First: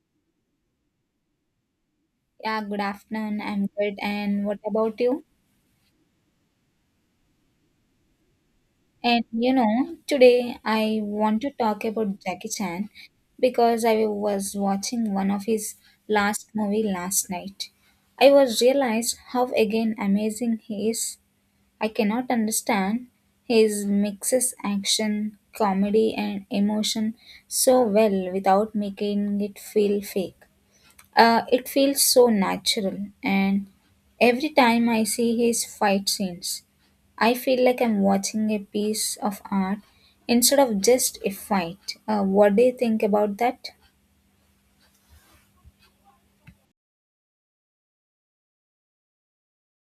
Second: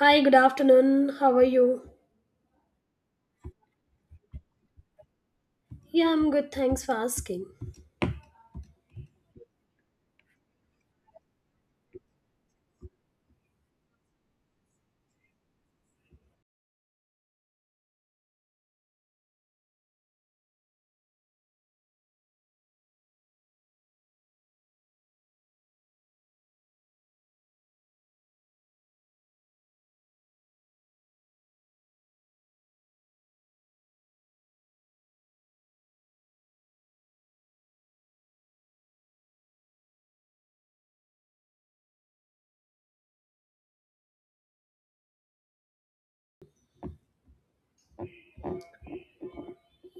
Hi, good afternoon. How are you? Yeah, good afternoon. I'm good. And what about you? Yeah, I'm good. Thanks for asking. And you know, today I want to talk about Jackie Chan because I was watching one of his last movie last night. I was realized how again amazing he is. I cannot understand his mixes action, comedy and emotion so well without making it feel fake. It feels so natural, and every time I see his fight scenes, I feel like I'm watching a piece of art instead of just a fight. What do you think about that?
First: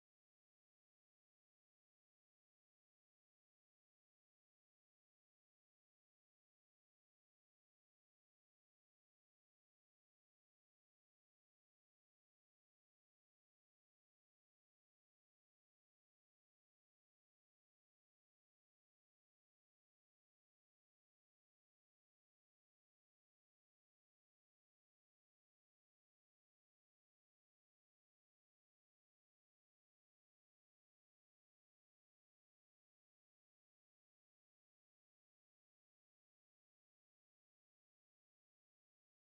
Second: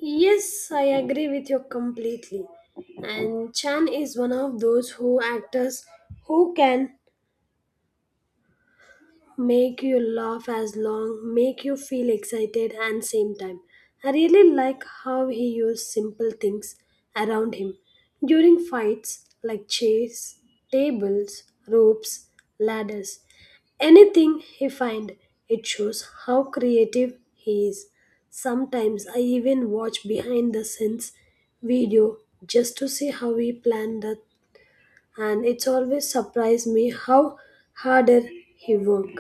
Yes, I agree with you completely. And Chan is one of those who actors who can make you laugh as long, make you feel excited and same time. I really like how he used simple things around him during fights like chairs, tables, ropes, ladders. Anything he find, it shows how creative he is. Sometimes I even watch behind the scenes video just to see how he planned that, and it's always surprised me how harder he worked.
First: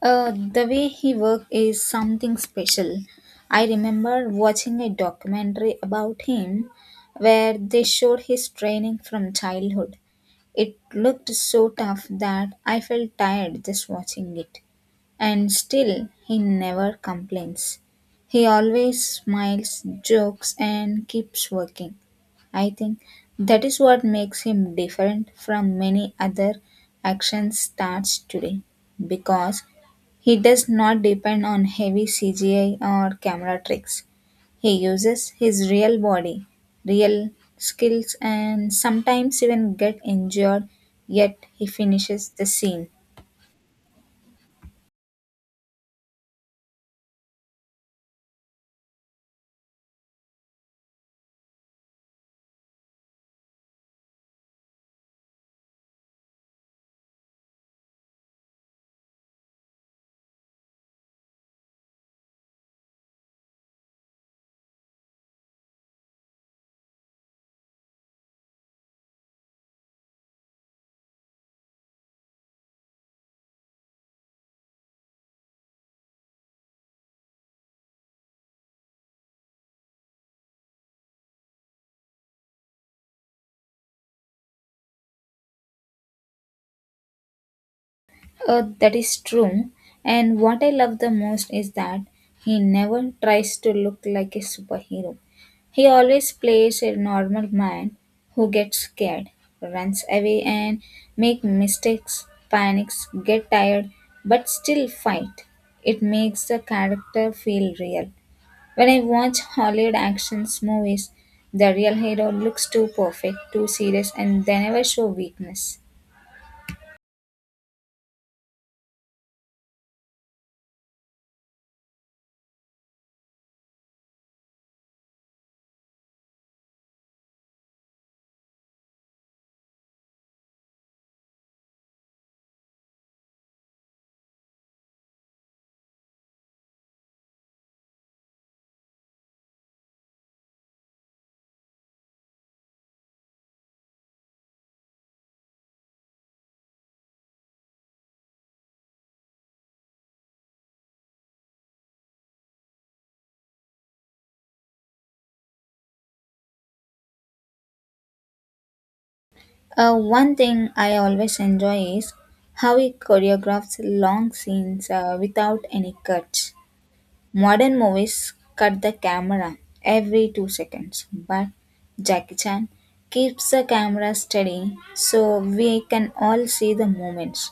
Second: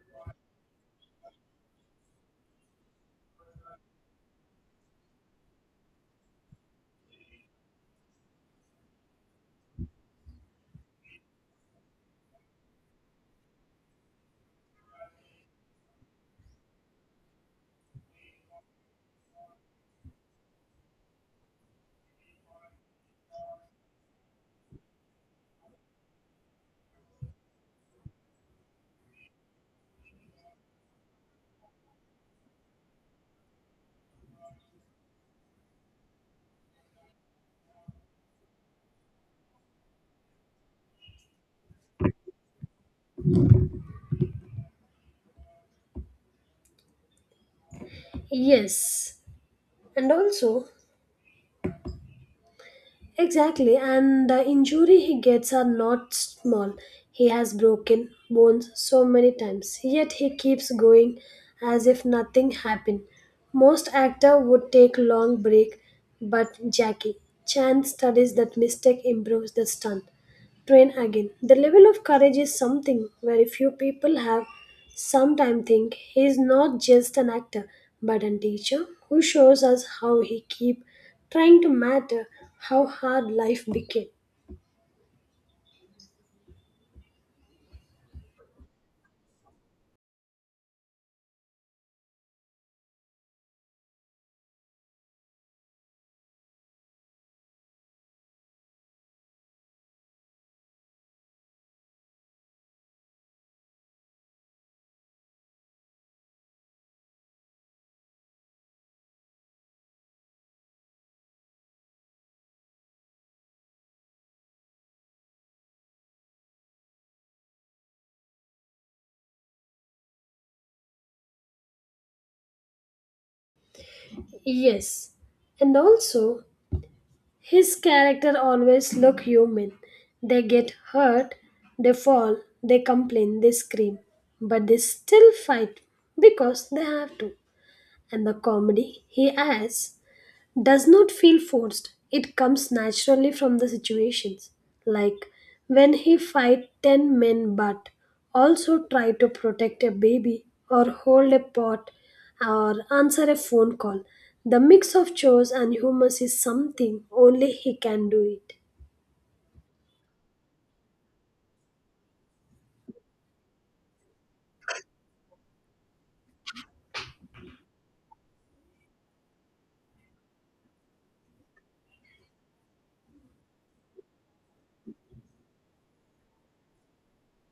The way he worked is something special. I remember watching a documentary about him where they showed his training from childhood. It looked so tough that I felt tired just watching it. And still, he never complains. He always smiles, jokes, and keeps working. I think that is what makes him different from many other action stars today because he does not depend on heavy CGI or camera tricks. He uses his real body, real skills, and sometimes even get injured, yet he finishes the scene. Yes, and also, exactly, and the injury he gets are not small. He has broken bones so many times, yet he keeps going as if nothing happened. Most actor would take long break, but Jackie Chan studies that mistake improves the stunt. Train again. The level of courage is something very few people have. Sometimes think he is not just an actor, but a teacher who shows us how he keep trying to matter, how hard life became. That is true. And what I love the most is that he never tries to look like a superhero. He always plays a normal man who gets scared, runs away, and make mistakes, panics, get tired, but still fight. It makes the character feel real. When I watch Hollywood action movies, the real hero looks too perfect, too serious, and they never show weakness. Yes, and also his character always look human. They get hurt, they fall, they complain, they scream, but they still fight because they have to. And the comedy he adds does not feel forced. It comes naturally from the situations. Like when he fight 10 men but also try to protect a baby or hold a pot or answer a phone call. The mix of chores and humor is something only he can do it. One thing I always enjoy is how he choreographs long scenes without any cuts. Modern movies cut the camera every two seconds, but Jackie Chan keeps the camera steady so we can all see the moments.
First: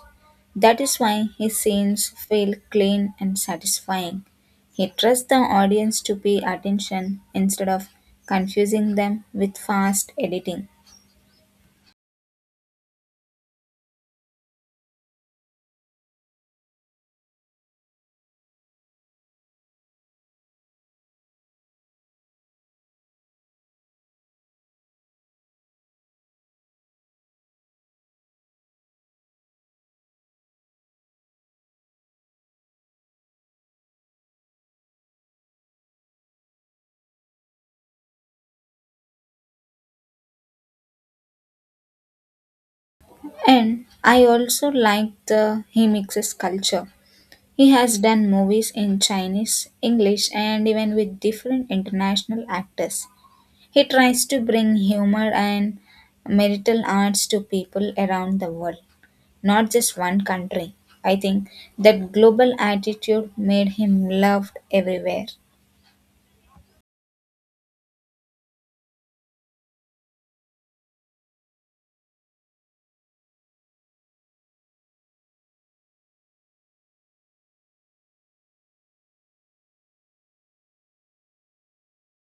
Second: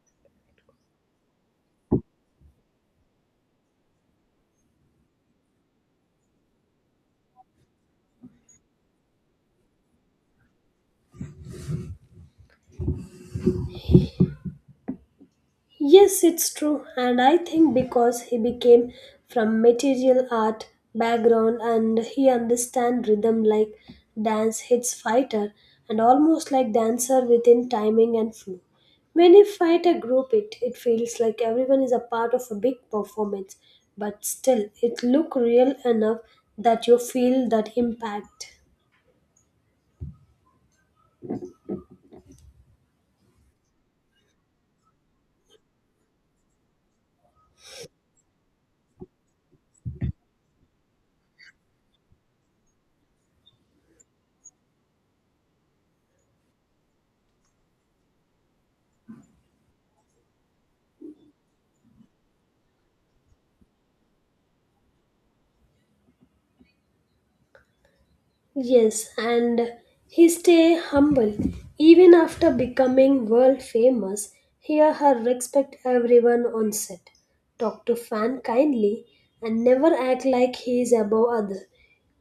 That is why his scenes feel clean and satisfying. He trusts the audience to pay attention instead of confusing them with fast editing. Yes, it's true, and I think because he became from material art background and he understand rhythm like dance hits fighter and almost like dancer within timing and flow. When you fight a group, it feels like everyone is a part of a big performance, but still it look real enough that you feel that impact. And I also like the he mixes culture. He has done movies in Chinese, English, and even with different international actors. He tries to bring humor and marital arts to people around the world, not just one country. I think that global attitude made him loved everywhere. Yes, and he stay humble even after becoming world famous. Hear her respect everyone on set, talk to fan kindly, and never act like he is above other.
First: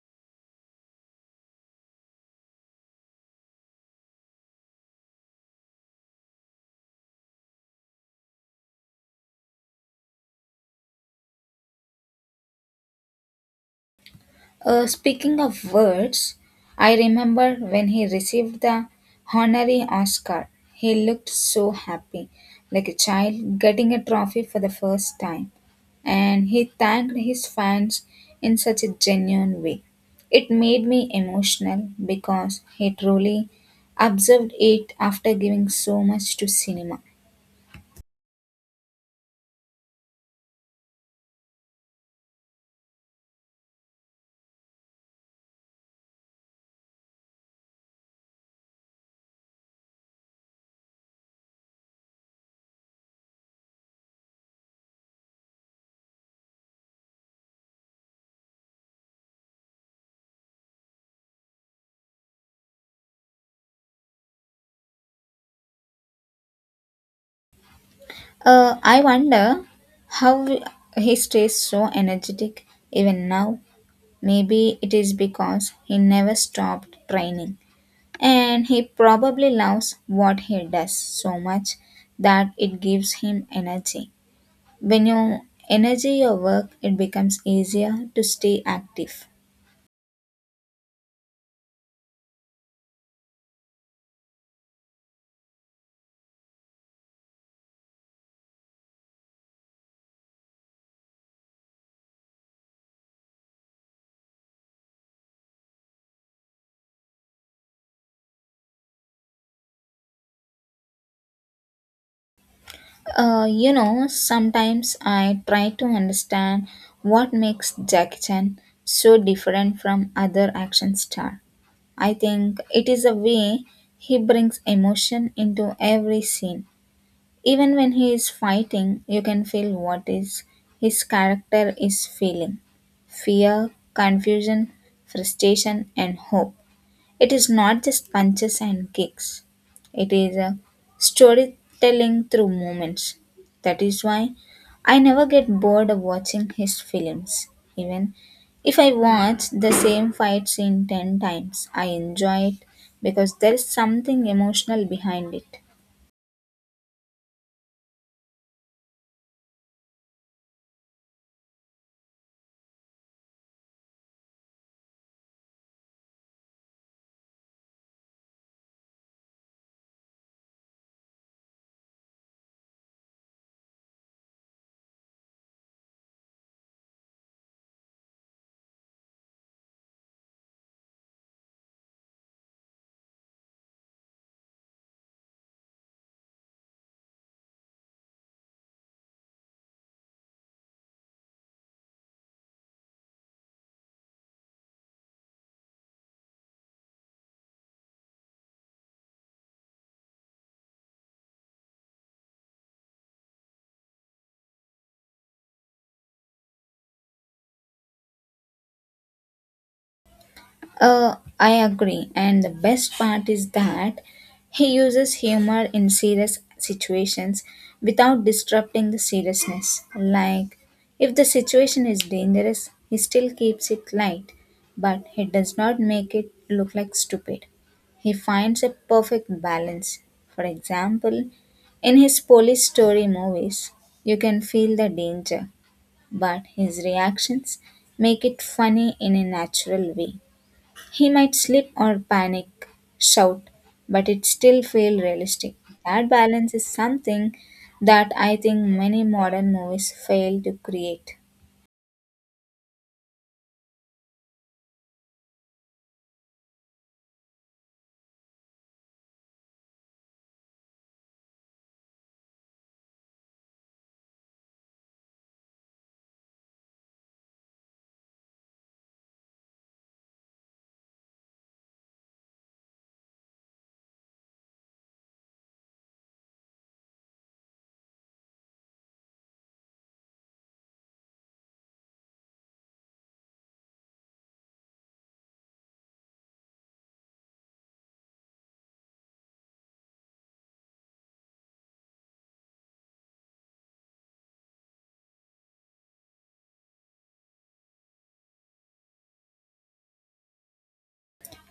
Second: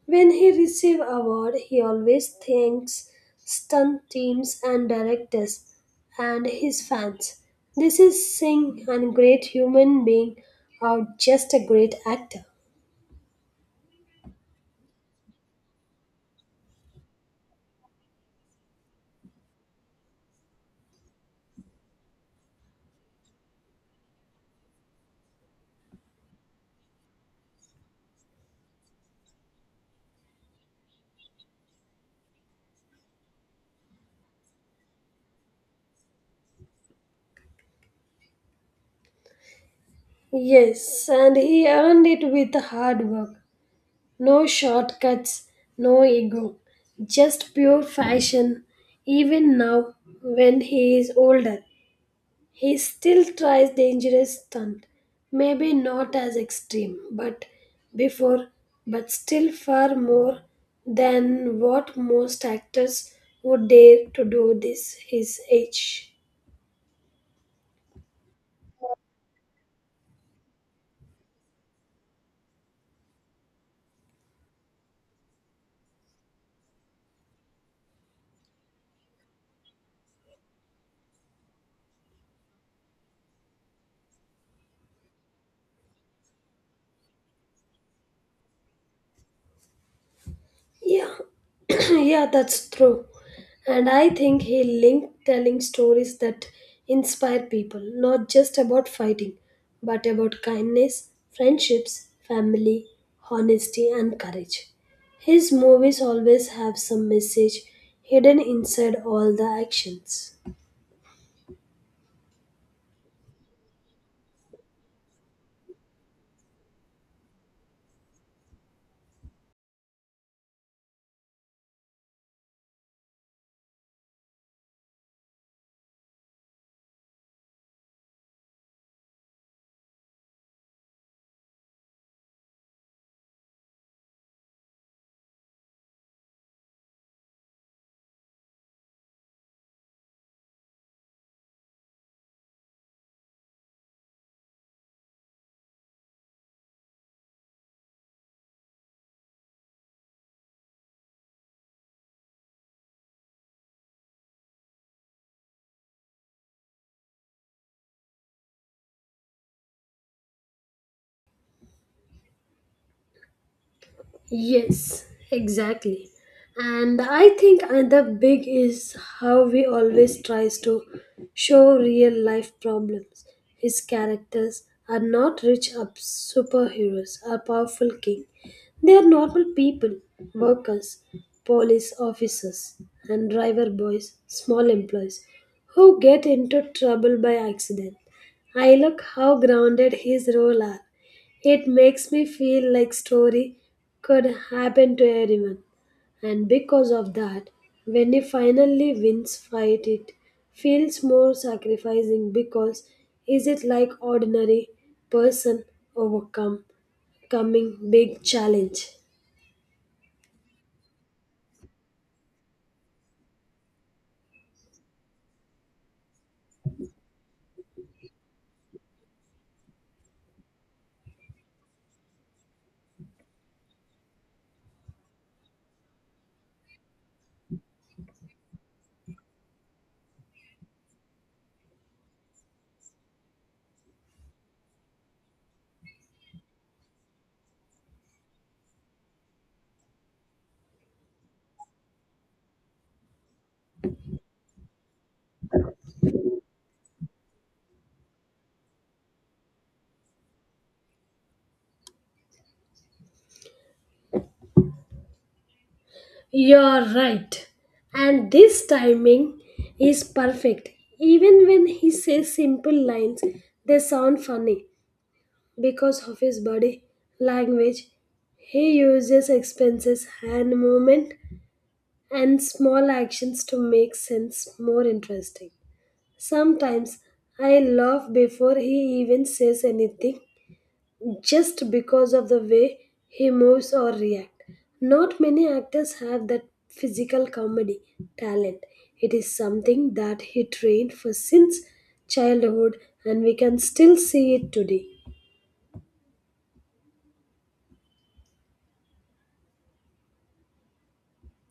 When he receive award, he always thanks stunt teams and directors and his fans. This is Singh, and great human being, or just a great actor. Speaking of words, I remember when he received the honorary Oscar. He looked so happy, like a child getting a trophy for the first time. And he thanked his fans in such a genuine way. It made me emotional because he truly observed it after giving so much to cinema. Yes, and he earned it with hard work. No shortcuts, no ego, just pure fashion. Even now, when he is older, he still tries dangerous stunt. Maybe not as extreme, but before, but still far more than what most actors would dare to do this his age. I wonder how he stays so energetic even now. Maybe it is because he never stopped training and he probably loves what he does so much that it gives him energy. When you energy your work, it becomes easier to stay active. Yeah, yeah, that's true. And I think he linked telling stories that inspire people, not just about fighting, but about kindness, friendships, family, honesty, and courage. His movies always have some message hidden inside all the actions. You know, sometimes I try to understand what makes Jackie Chan so different from other action star. I think it is a way he brings emotion into every scene. Even when he is fighting, you can feel what is his character is feeling. Fear, confusion, frustration and hope. It is not just punches and kicks. It is a storytelling through moments. That is why I never get bored of watching his films. Even if I watch the same fight scene 10 times, I enjoy it because there is something emotional behind it. Yes, exactly. And I think another big is how he always tries to show real life problems. His characters are not rich up superheroes or powerful king. They are normal people, workers, police officers, and driver boys, small employees, who get into trouble by accident. I look how grounded his role are, it makes me feel like story could happen to everyone. And because of that, when he finally wins fight, it feels more sacrificing because is it like ordinary person overcome coming big challenge? I agree, and the best part is that he uses humor in serious situations without disrupting the seriousness. Like, if the situation is dangerous, he still keeps it light, but he does not make it look like stupid. He finds a perfect balance. For example, in his police story movies, you can feel the danger, but his reactions make it funny in a natural way. He might slip or panic, shout, but it still feel realistic. That balance is something that I think many modern movies fail to create. You're right. And this timing is perfect. Even when he says simple lines, they sound funny, because of his body language. He uses expenses, hand movement, and small actions to make sense more interesting. Sometimes I laugh before he even says anything just because of the way he moves or reacts. Not many actors have that physical comedy talent. It is something that he trained for since childhood and we can still see it today.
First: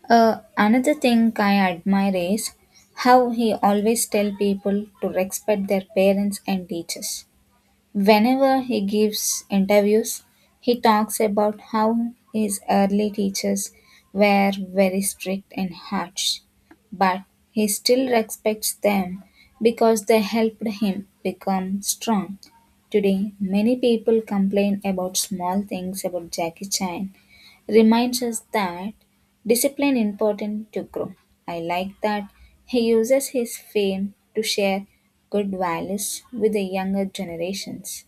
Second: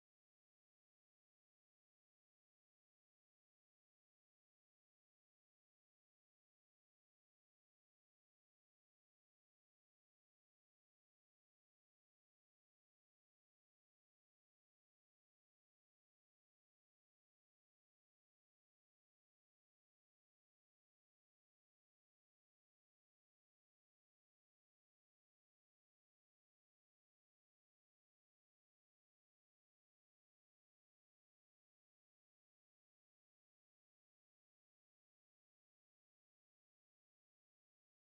Uh, another thing I admire is how he always tell people to respect their parents and teachers. Whenever he gives interviews, he talks about how his early teachers were very strict and harsh, but he still respects them because they helped him become strong. Today, many people complain about small things about Jackie Chan, reminds us that discipline important to grow. I like that he uses his fame to share good values with the younger generations.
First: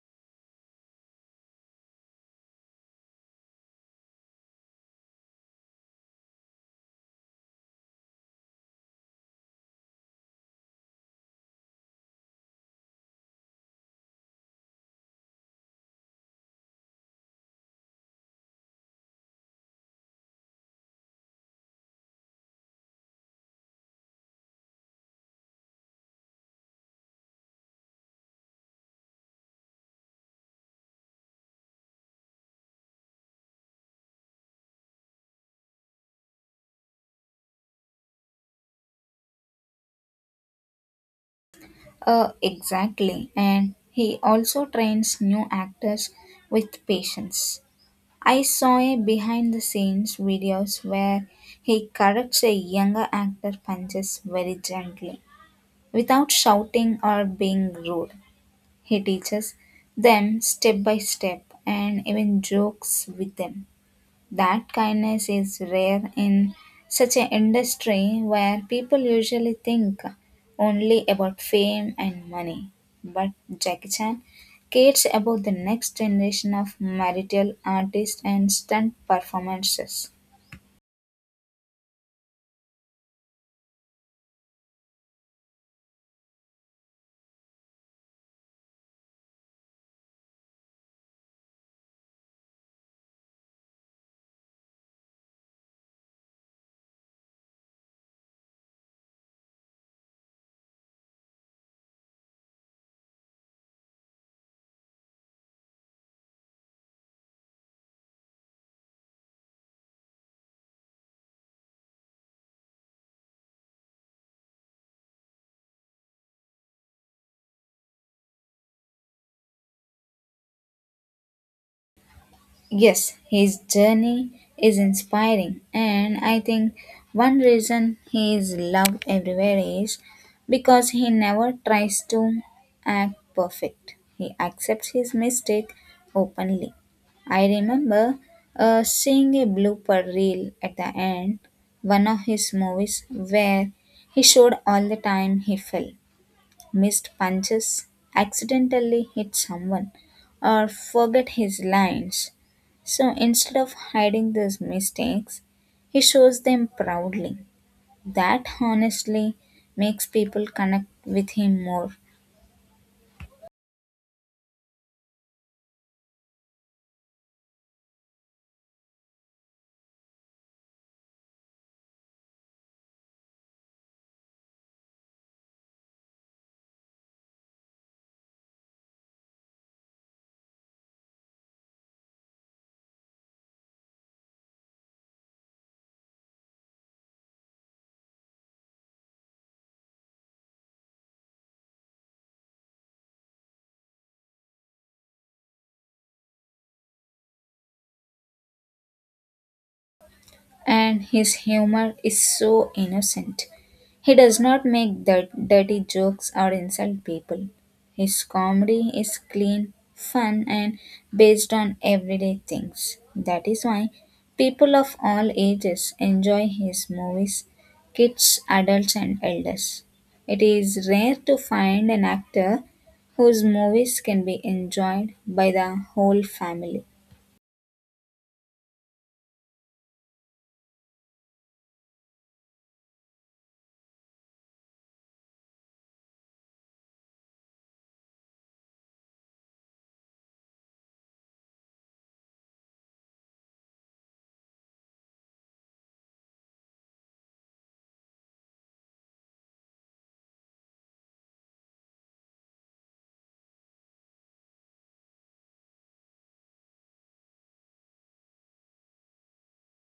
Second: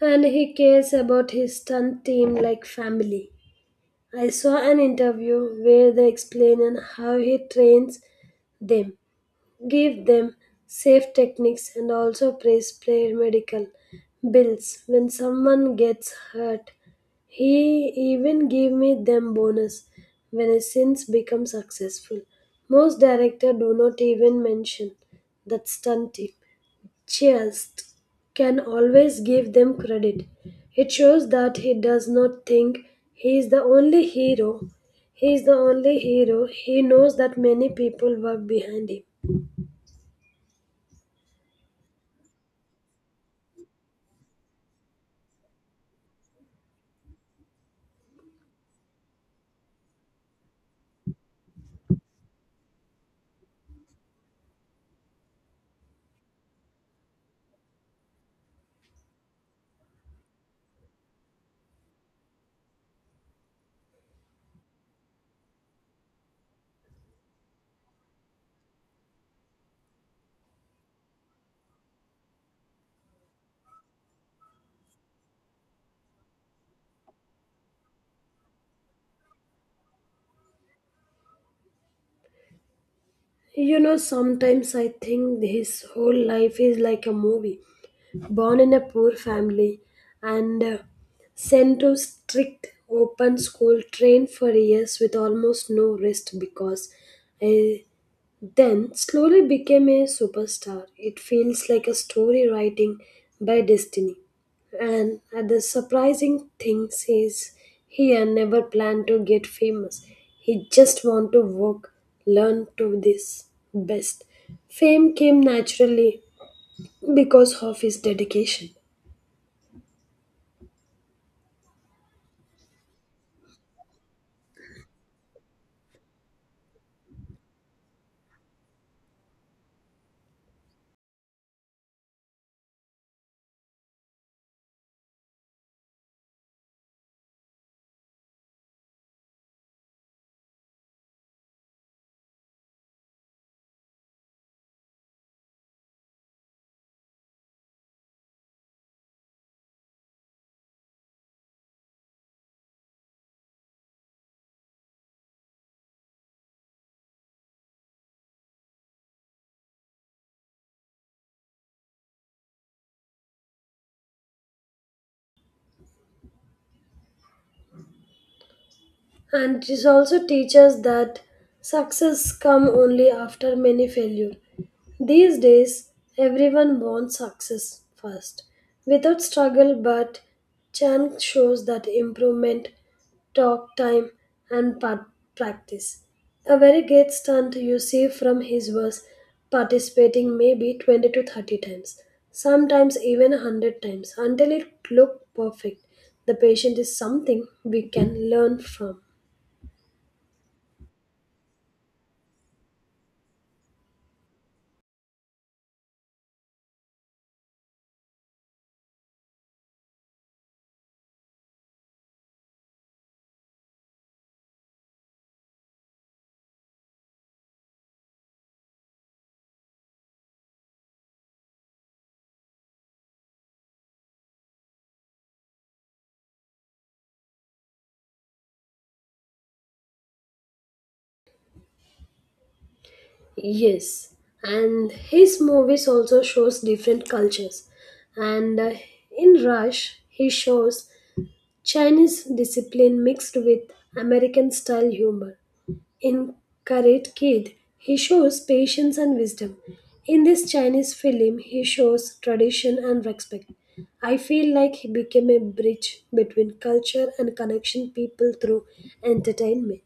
And he cares about his stunt team like family. I saw an interview where they explain how he trains them, give them safe techniques, and also praise player medical bills when someone gets hurt. He even gave me them bonus when his sins become successful. Most director do not even mention that stunt team. Chiast can always give them credit. It shows that he does not think he is the only hero. He is the only hero. He knows that many people work behind him. Exactly. And he also trains new actors with patience. I saw a behind the scenes videos where he corrects a younger actor punches very gently without shouting or being rude. He teaches them step by step and even jokes with them. That kindness is rare in such an industry where people usually think only about fame and money. But Jackie Chan cares about the next generation of martial artists and stunt performances. You know, sometimes I think his whole life is like a movie. Born in a poor family and sent to strict open school, trained for years with almost no rest because uh, then slowly became a superstar. It feels like a story writing by destiny. And the surprising thing is he had never planned to get famous. He just want to work, learn to this best. Fame came naturally because of his dedication. Yes, his journey is inspiring, and I think one reason he is loved everywhere is because he never tries to act perfect. He accepts his mistake openly. I remember seeing a blooper reel at the end, one of his movies, where he showed all the time he fell missed punches, accidentally hit someone, or forget his lines. So instead of hiding these mistakes, he shows them proudly. That honestly makes people connect with him more. And it also teaches that success come only after many failure. These days, everyone wants success first, without struggle. But Chan shows that improvement, talk time, and practice. A very great stunt you see from his was participating maybe 20 to 30 times, sometimes even 100 times, until it looked perfect. The patient is something we can learn from. And his humor is so innocent. He does not make dirty jokes or insult people. His comedy is clean, fun, and based on everyday things. That is why people of all ages enjoy his movies kids, adults, and elders. It is rare to find an actor whose movies can be enjoyed by the whole family. Yes, and his movies also shows different cultures. And in Rush, he shows Chinese discipline mixed with American style humor. In Karate Kid, he shows patience and wisdom. In this Chinese film, he shows tradition and respect. I feel like he became a bridge between culture and connection people through entertainment.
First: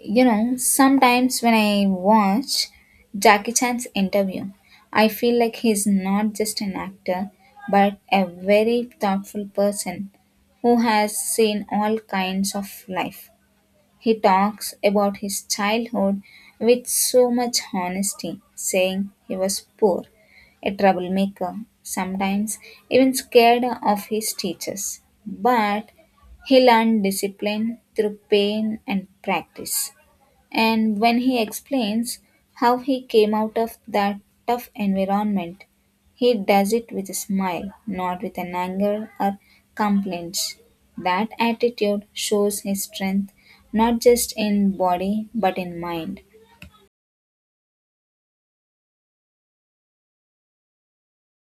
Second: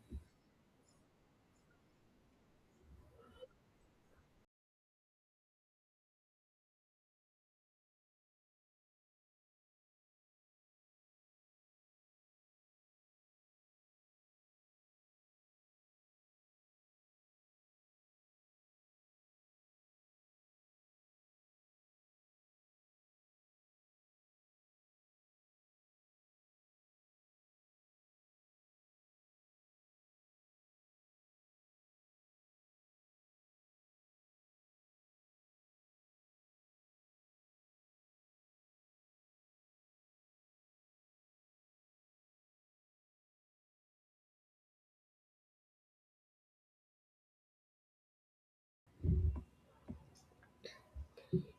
You know, sometimes when I watch Jackie Chan's interview, I feel like he's not just an actor, but a very thoughtful person who has seen all kinds of life. He talks about his childhood with so much honesty, saying he was poor, a troublemaker, sometimes even scared of his teachers. But he learned discipline through pain and practice, and when he explains how he came out of that tough environment, he does it with a smile, not with an anger or complaints. That attitude shows his strength not just in body but in mind.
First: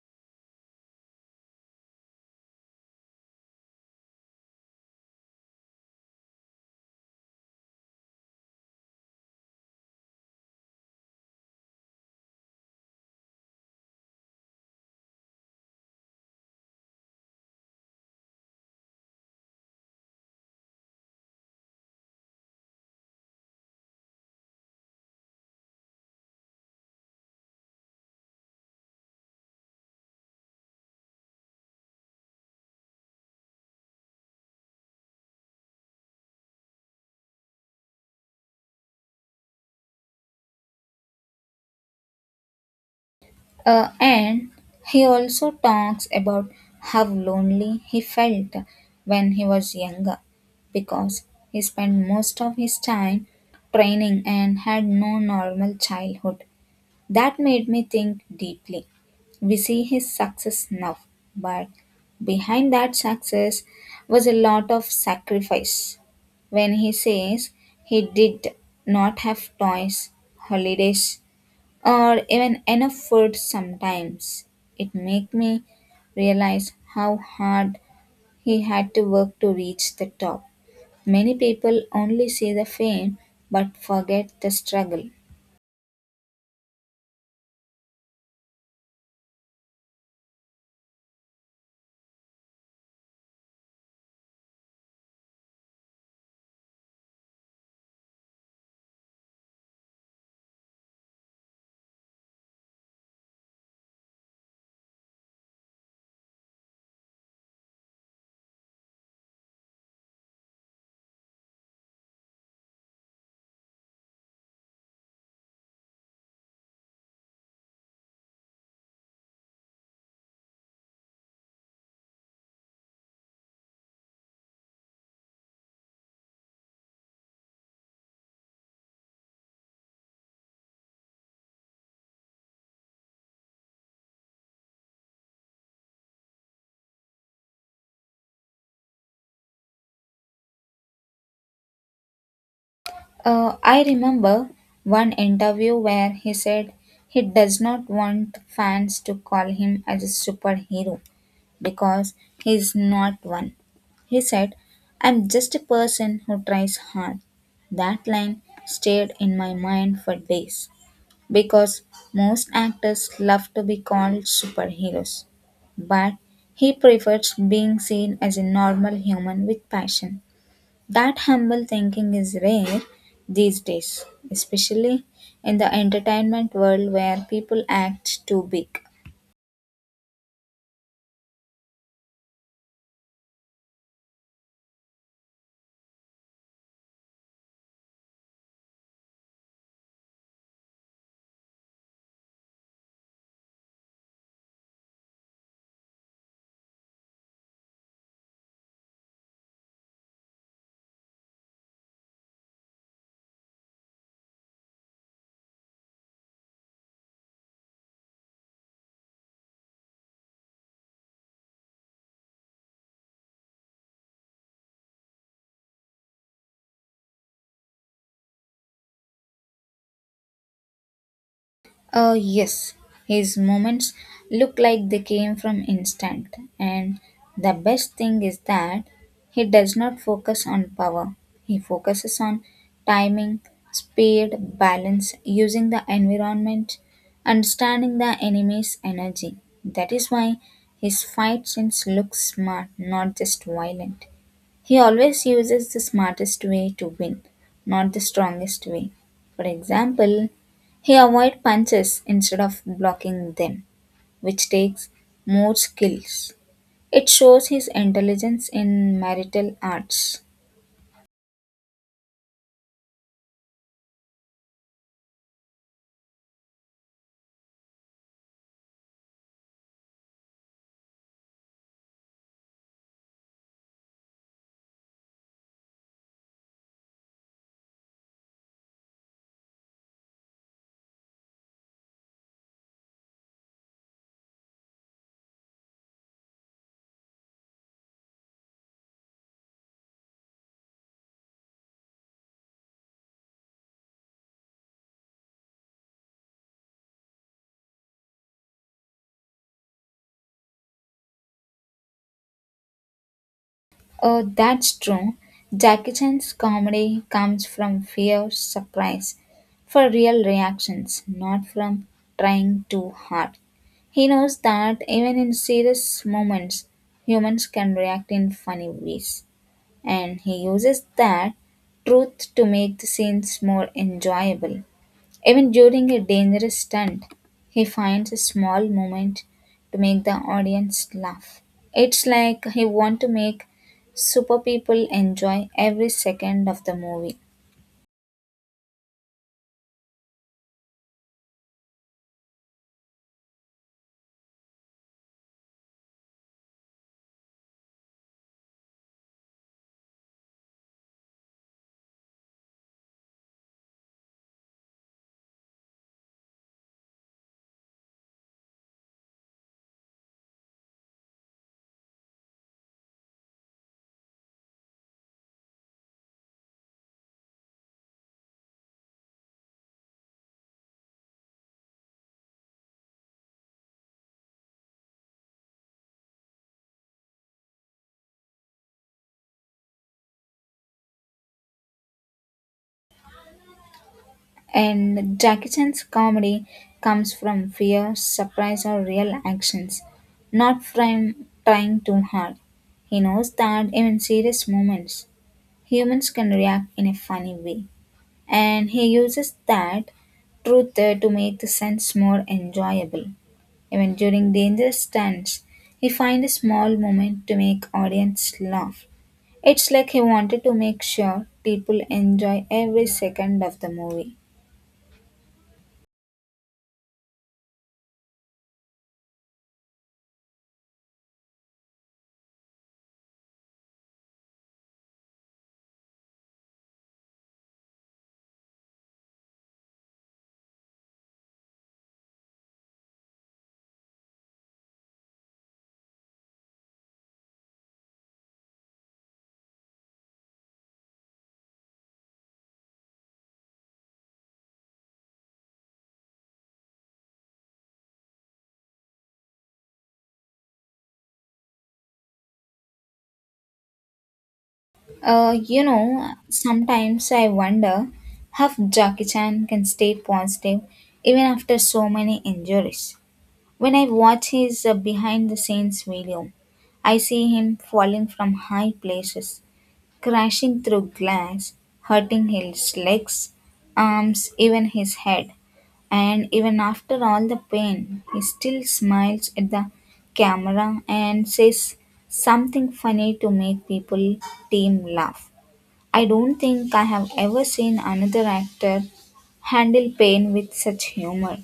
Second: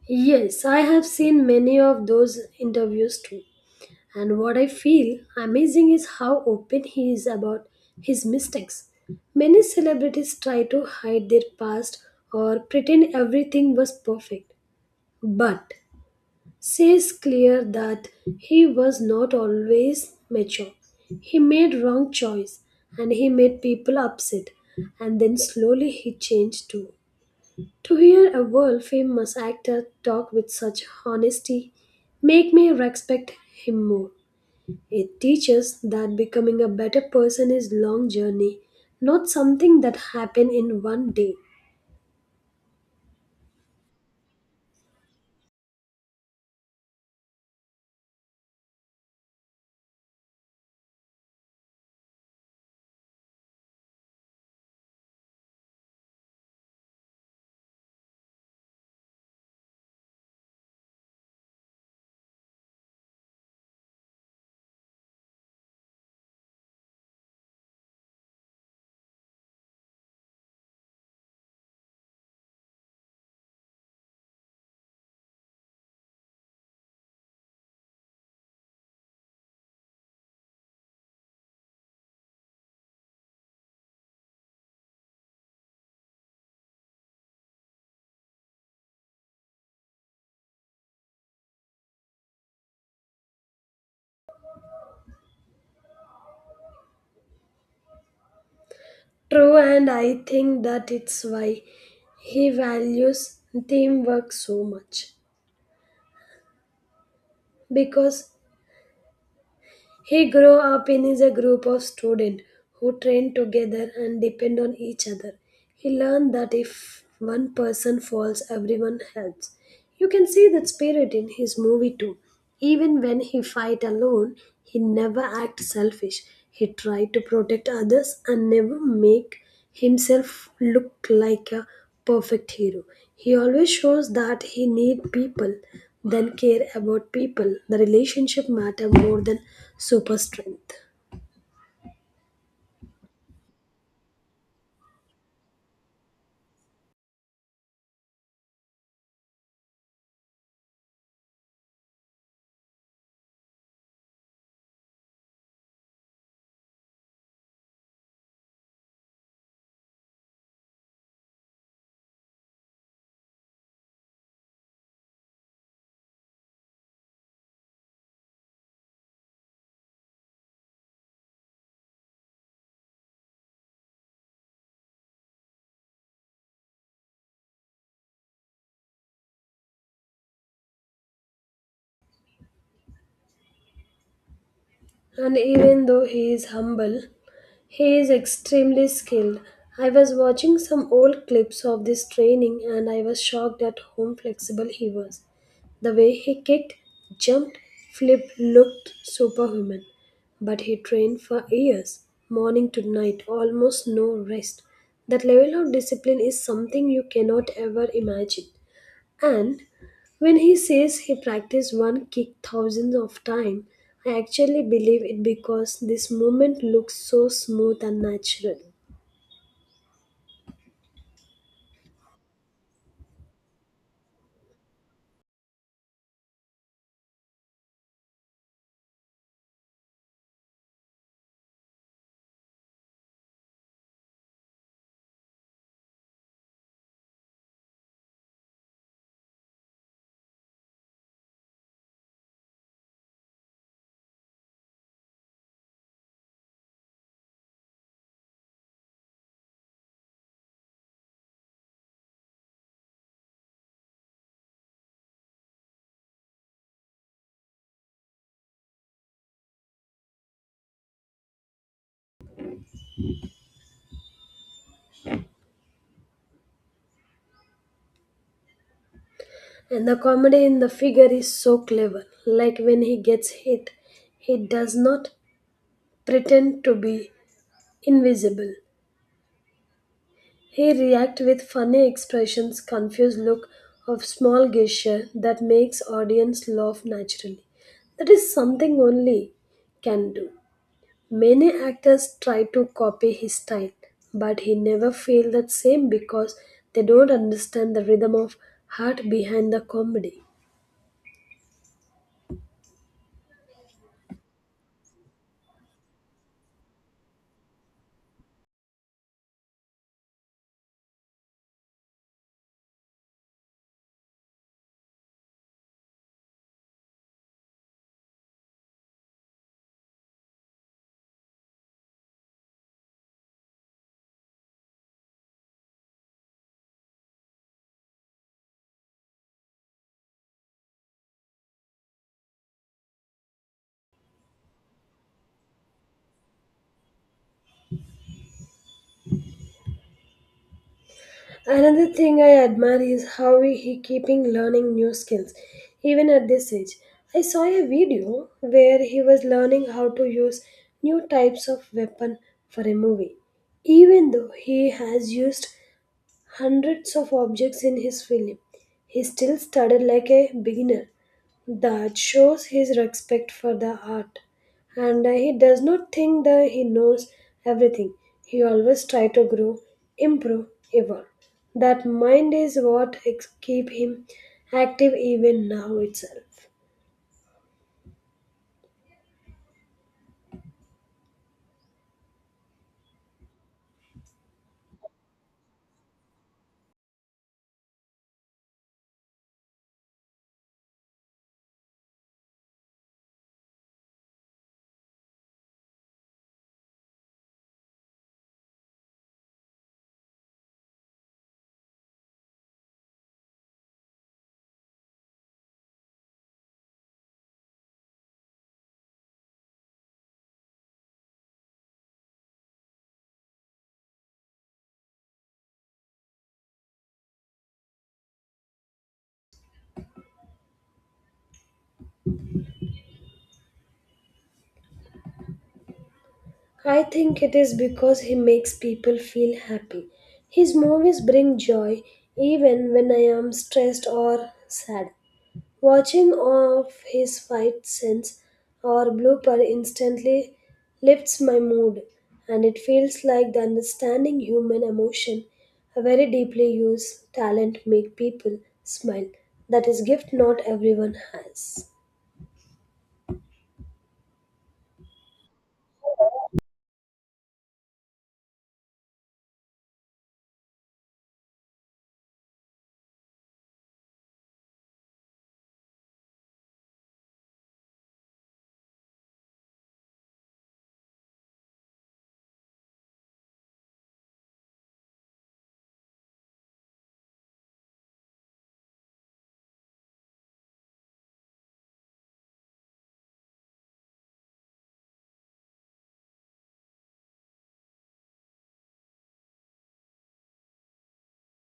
Yes, I have seen many of those interviews too. And what I feel amazing is how open he is about his mistakes. Many celebrities try to hide their past or pretend everything was perfect, but says clear that he was not always mature. He made wrong choice and he made people upset and then slowly he changed too. To hear a world famous actor talk with such honesty make me respect him more. It teaches that becoming a better person is long journey, not something that happen in one day. And he also talks about how lonely he felt when he was younger because he spent most of his time training and had no normal childhood. That made me think deeply. We see his success now, but behind that success was a lot of sacrifice. When he says he did not have toys, holidays, or even enough food sometimes, it made me realize how hard he had to work to reach the top. Many people only see the fame but forget the struggle. True, and I think that it's why he values teamwork so much because he grew up in is a group of students who train together and depend on each other. He learned that if one person falls, everyone helps. You can see that spirit in his movie too. Even when he fight alone, he never act selfish. He tried to protect others and never make himself look like a perfect hero. He always shows that he need people, then care about people. The relationship matter more than super strength. I remember one interview where he said he does not want fans to call him as a superhero because he is not one. He said, I'm just a person who tries hard. That line stayed in my mind for days because most actors love to be called superheroes, but he prefers being seen as a normal human with passion. That humble thinking is rare these days, especially in the entertainment world where people act too big. And even though he is humble, he is extremely skilled. I was watching some old clips of this training and I was shocked at how flexible he was. The way he kicked, jumped, flipped looked superhuman. But he trained for years, morning to night, almost no rest. That level of discipline is something you cannot ever imagine. And when he says he practiced one kick thousands of times, I actually believe it because this movement looks so smooth and natural. Yes, his moments look like they came from instinct, and the best thing is that he does not focus on power. He focuses on timing, speed, balance, using the environment, understanding the enemy's energy. That is why his fight scenes look smart, not just violent. He always uses the smartest way to win, not the strongest way. For example, he avoids punches instead of blocking them, which takes more skills. It shows his intelligence in marital arts. And the comedy in the figure is so clever. Like when he gets hit, he does not pretend to be invisible. He reacts with funny expressions, confused look of small gesture that makes audience laugh naturally. That is something only can do. Many actors try to copy his style, but he never feels that same because they don't understand the rhythm of heart behind the comedy. That's true. Jackie Chan's comedy comes from fear, surprise, for real reactions, not from trying too hard. He knows that even in serious moments, humans can react in funny ways, and he uses that truth to make the scenes more enjoyable. Even during a dangerous stunt, he finds a small moment to make the audience laugh. It's like he wants to make super people enjoy every second of the movie. Another thing I admire is how he keeping learning new skills, even at this age. I saw a video where he was learning how to use new types of weapon for a movie, even though he has used hundreds of objects in his film. He still started like a beginner. That shows his respect for the art. And he does not think that he knows everything. He always try to grow, improve, evolve. That mind is what keep him active even now itself. And Jackie Chan's comedy comes from fear, surprise, or real actions, not from trying too hard. He knows that even serious moments, humans can react in a funny way. And he uses that truth there to make the sense more enjoyable. Even during dangerous stunts, he finds a small moment to make audience laugh. It's like he wanted to make sure people enjoy every second of the movie. I think it is because he makes people feel happy. His movies bring joy even when I am stressed or sad. Watching of his fight sense or blooper instantly lifts my mood, and it feels like the understanding human emotion, a very deeply used talent make people smile. That is gift not everyone has. You know, sometimes I wonder how Jackie Chan can stay positive even after so many injuries. When I watch his behind the scenes video, I see him falling from high places crashing through glass, hurting his legs, arms, even his head. And even after all the pain, he still smiles at the camera and says something funny to make people team laugh. I don't think I have ever seen another actor handle pain with such humor.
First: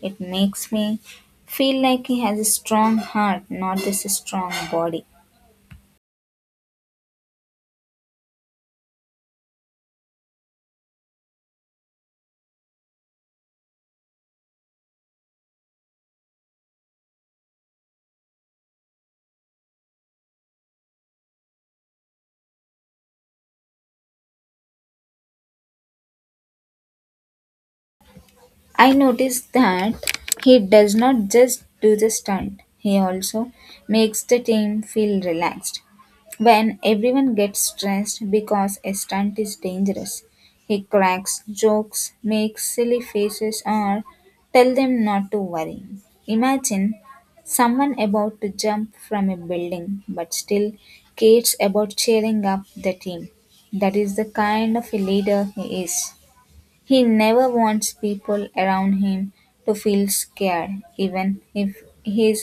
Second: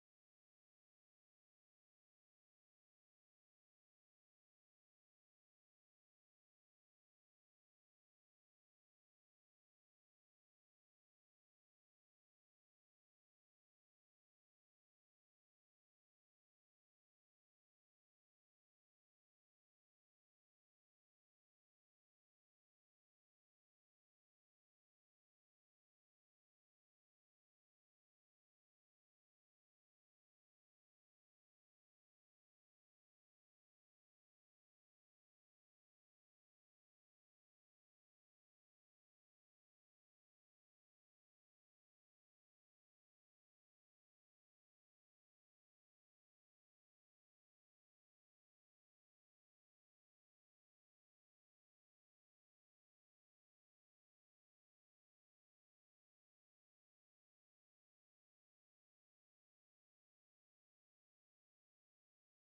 It makes me feel like he has a strong heart, not just a strong body. I noticed that he does not just do the stunt, he also makes the team feel relaxed. When everyone gets stressed because a stunt is dangerous, he cracks jokes, makes silly faces, or tell them not to worry. Imagine someone about to jump from a building but still cares about cheering up the team. That is the kind of a leader he is. He never wants people around him to feel scared, even if he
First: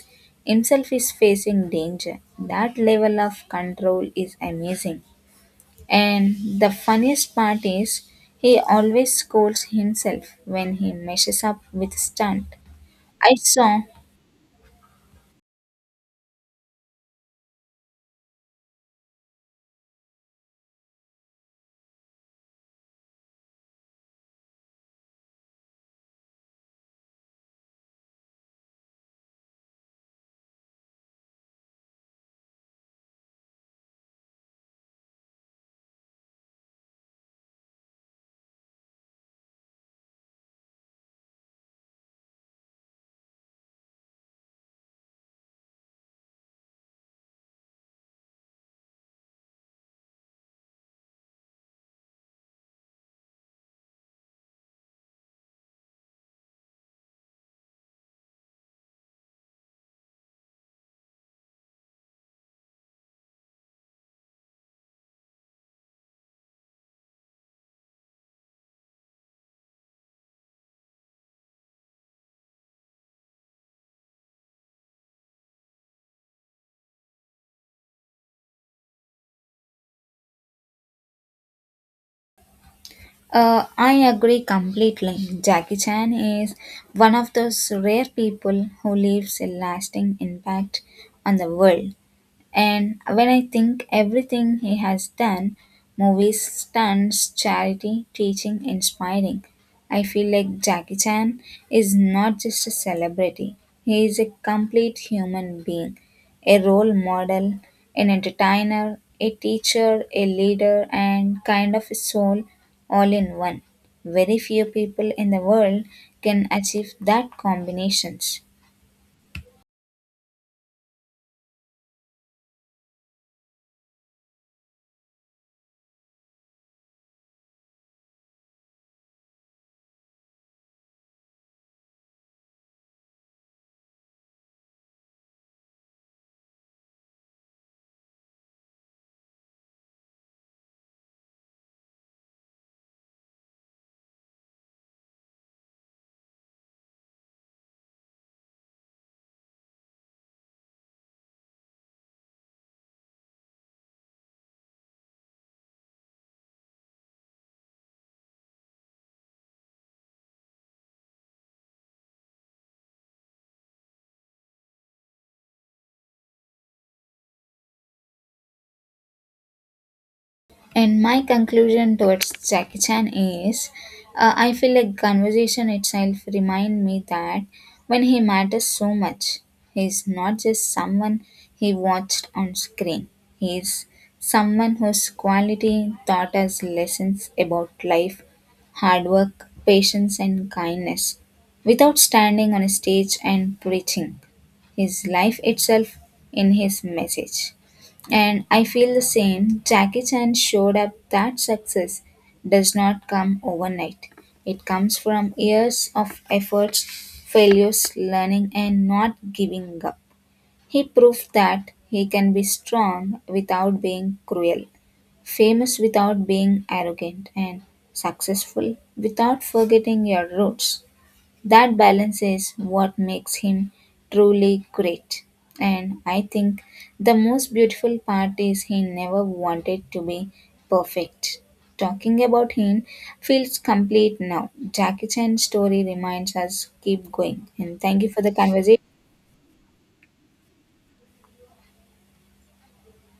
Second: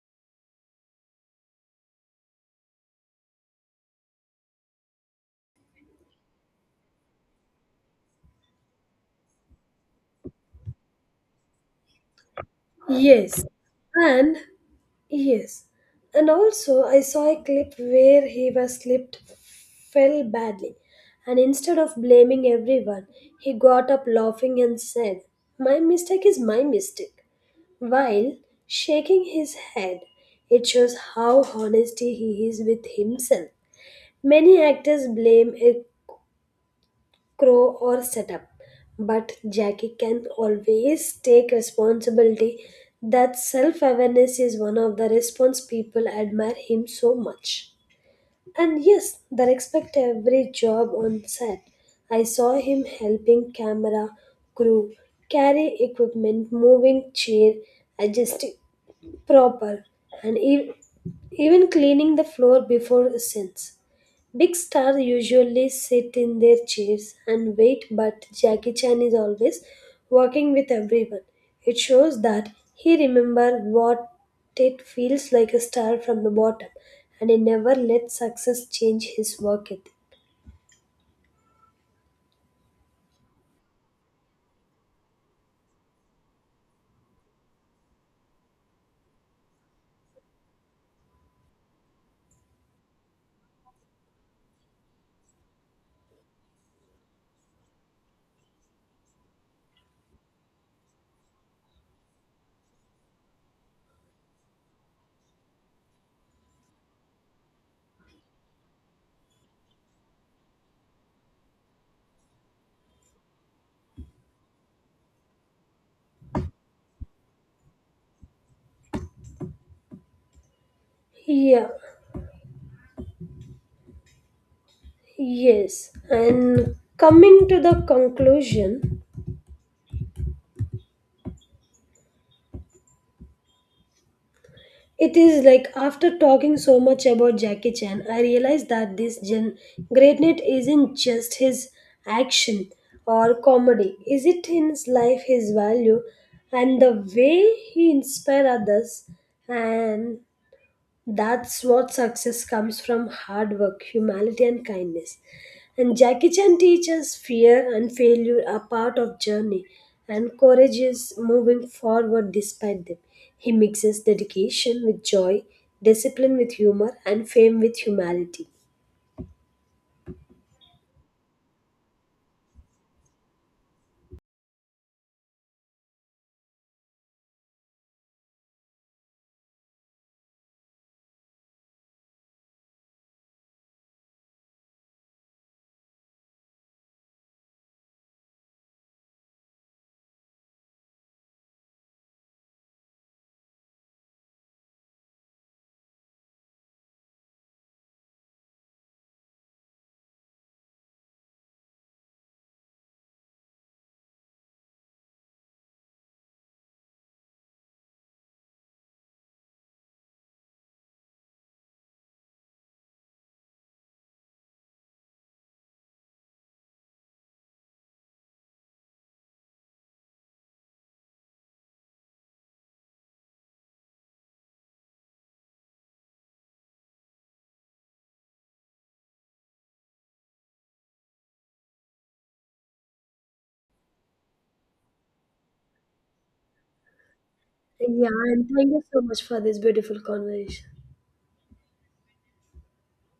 himself is facing danger. That level of control is amazing. And the funniest part is, he always scolds himself when he messes up with stunt. I Yes, saw. and yes, and also I saw a clip where he was slipped, fell badly, and instead of blaming everyone, he got up laughing and said, my mistake is my mistake, while shaking his head. It shows how honest he is with himself. Many actors blame a crow or setup, but Jackie can always take responsibility. That self awareness is one of the response people admire him so much. And yes, they respect every job on set. I saw him helping camera, crew, carry equipment, moving chair, adjusting proper, and even cleaning the floor before scenes. Big stars usually sit in their chairs and wait, but Jackie Chan is always walking with everyone. It shows that he remembers what it feels like a star from the bottom, and he never lets success change his work ethic. I agree completely. Jackie Chan is one of those rare people who leaves a lasting impact on the world. And when I think everything he has done movies, stunts, charity, teaching, inspiring I feel like Jackie Chan is not just a celebrity, he is a complete human being, a role model, an entertainer, a teacher, a leader, and kind of a soul all in one. Very few people in the world can achieve that combinations. Yeah, yes. And coming to the conclusion, it is like after talking so much about Jackie Chan, I realized that this greatness isn't just his action or comedy. Is it in his life, his value, and the way he inspires others and that's what success comes from hard work, humanity, and kindness. And Jackie Chan teaches fear and failure are part of journey, and courage is moving forward despite them. He mixes dedication with joy, discipline with humor, and fame with humanity. And my conclusion towards Jackie Chan is I feel like conversation itself remind me that when he matters so much, he's not just someone he watched on screen. He's someone whose quality taught us lessons about life, hard work, patience and kindness. Without standing on a stage and preaching, his life itself in his message. And I feel the same. Jackie Chan showed up that success does not come overnight. It comes from years of efforts, failures, learning, and not giving up. He proved that he can be strong without being cruel, famous without being arrogant, and successful without forgetting your roots. That balance is what makes him truly great. And I think the most beautiful part is he never wanted to be perfect. Talking about him feels complete now. Jackie Chan's story reminds us keep going. And thank Yeah, you for the and thank conversation. you so much for this beautiful conversation.